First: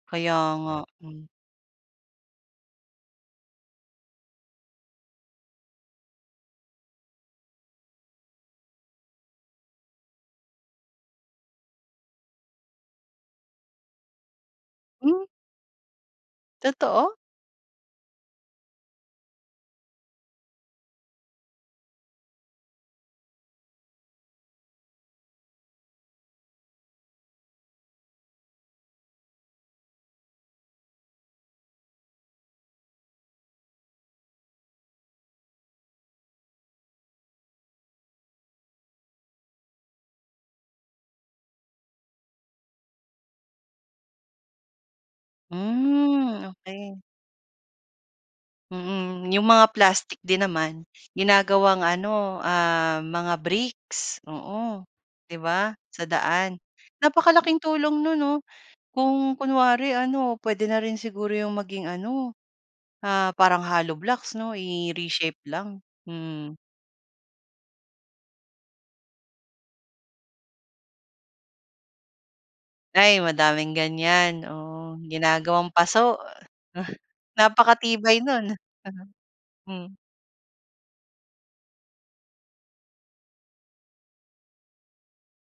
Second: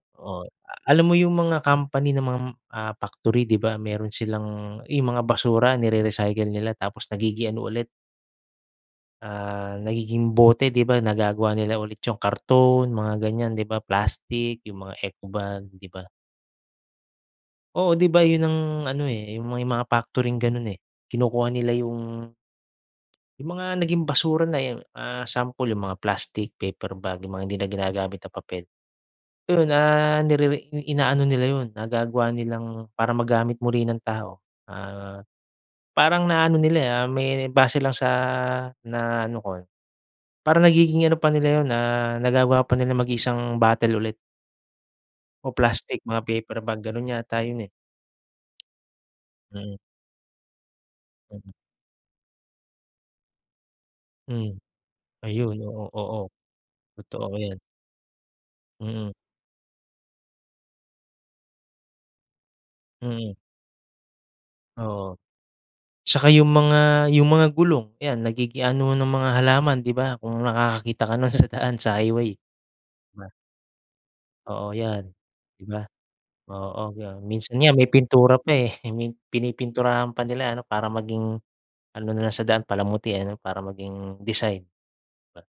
Kaya Oo, nga, alam mo hmm. 'yung mga company ng mga, ah, factory, 'di ba, mayro'n silang 'yung mga basura, nire-recycle nila tapos nagiging ano ulit ah, nagiging bote, 'di ba. Nagagawa nila ulit 'yung karton, mga ganyan 'di ba, plastic, 'yung mga Hmm. eco-bag, 'di ba? Totoo? Oo, 'di ba 'yun ang ano eh, eh 'yung may mga factory na ganun eh. Kinukuha nila 'yung 'yung mga naging basura na 'yan ah, sample 'yung mga plastic, paper bag, 'yung mga hindi na ginagamit na papel. 'Yun, ah, nirere inaano nila 'yun, nagagawa nilang para magamit muli ng tao. Ah, parang na ano nila, ah, may base lang sa na ano ko. Parang nagiging ano pa nila yun, ah, nagagawa pa nila maging isang bottle ulit. O plastic, mga Hmm, paper bag okey. gano'n yata yun, eh. Mm, 'yong mga Hmm. plastic din naman, Mhm. ginagawang ano, ah, mga bricks. Hmm. Oo, 'di Ayun, ba, oo, sa oo. daan. Totoo Napakalaking 'yan. tulong no'n, 'no? Mm. Kung kunwari ano, puwede na rin siguro 'yong maging ano, ah, Mm. parang, hollow blocks, 'no? Oo. I-re-shape lang. Tsaka yung Hmm. mga yung mga gulong, 'yan nagiging anohan ng mga halaman, 'di ba. Kung nakakakita ka no'n sa daan, sa highway. 'Di Ay, ba? madaming ganyan, Oo oo, 'yan, 'di ginagawang ba. paso. Oo yan, minsan nga may Napakatibay pintura no'n. pa eh, Aha. may Hmm. pinipinturahan pa nila ano, para maging ano na lang sa daan palamuti ano, para maging design. Ba?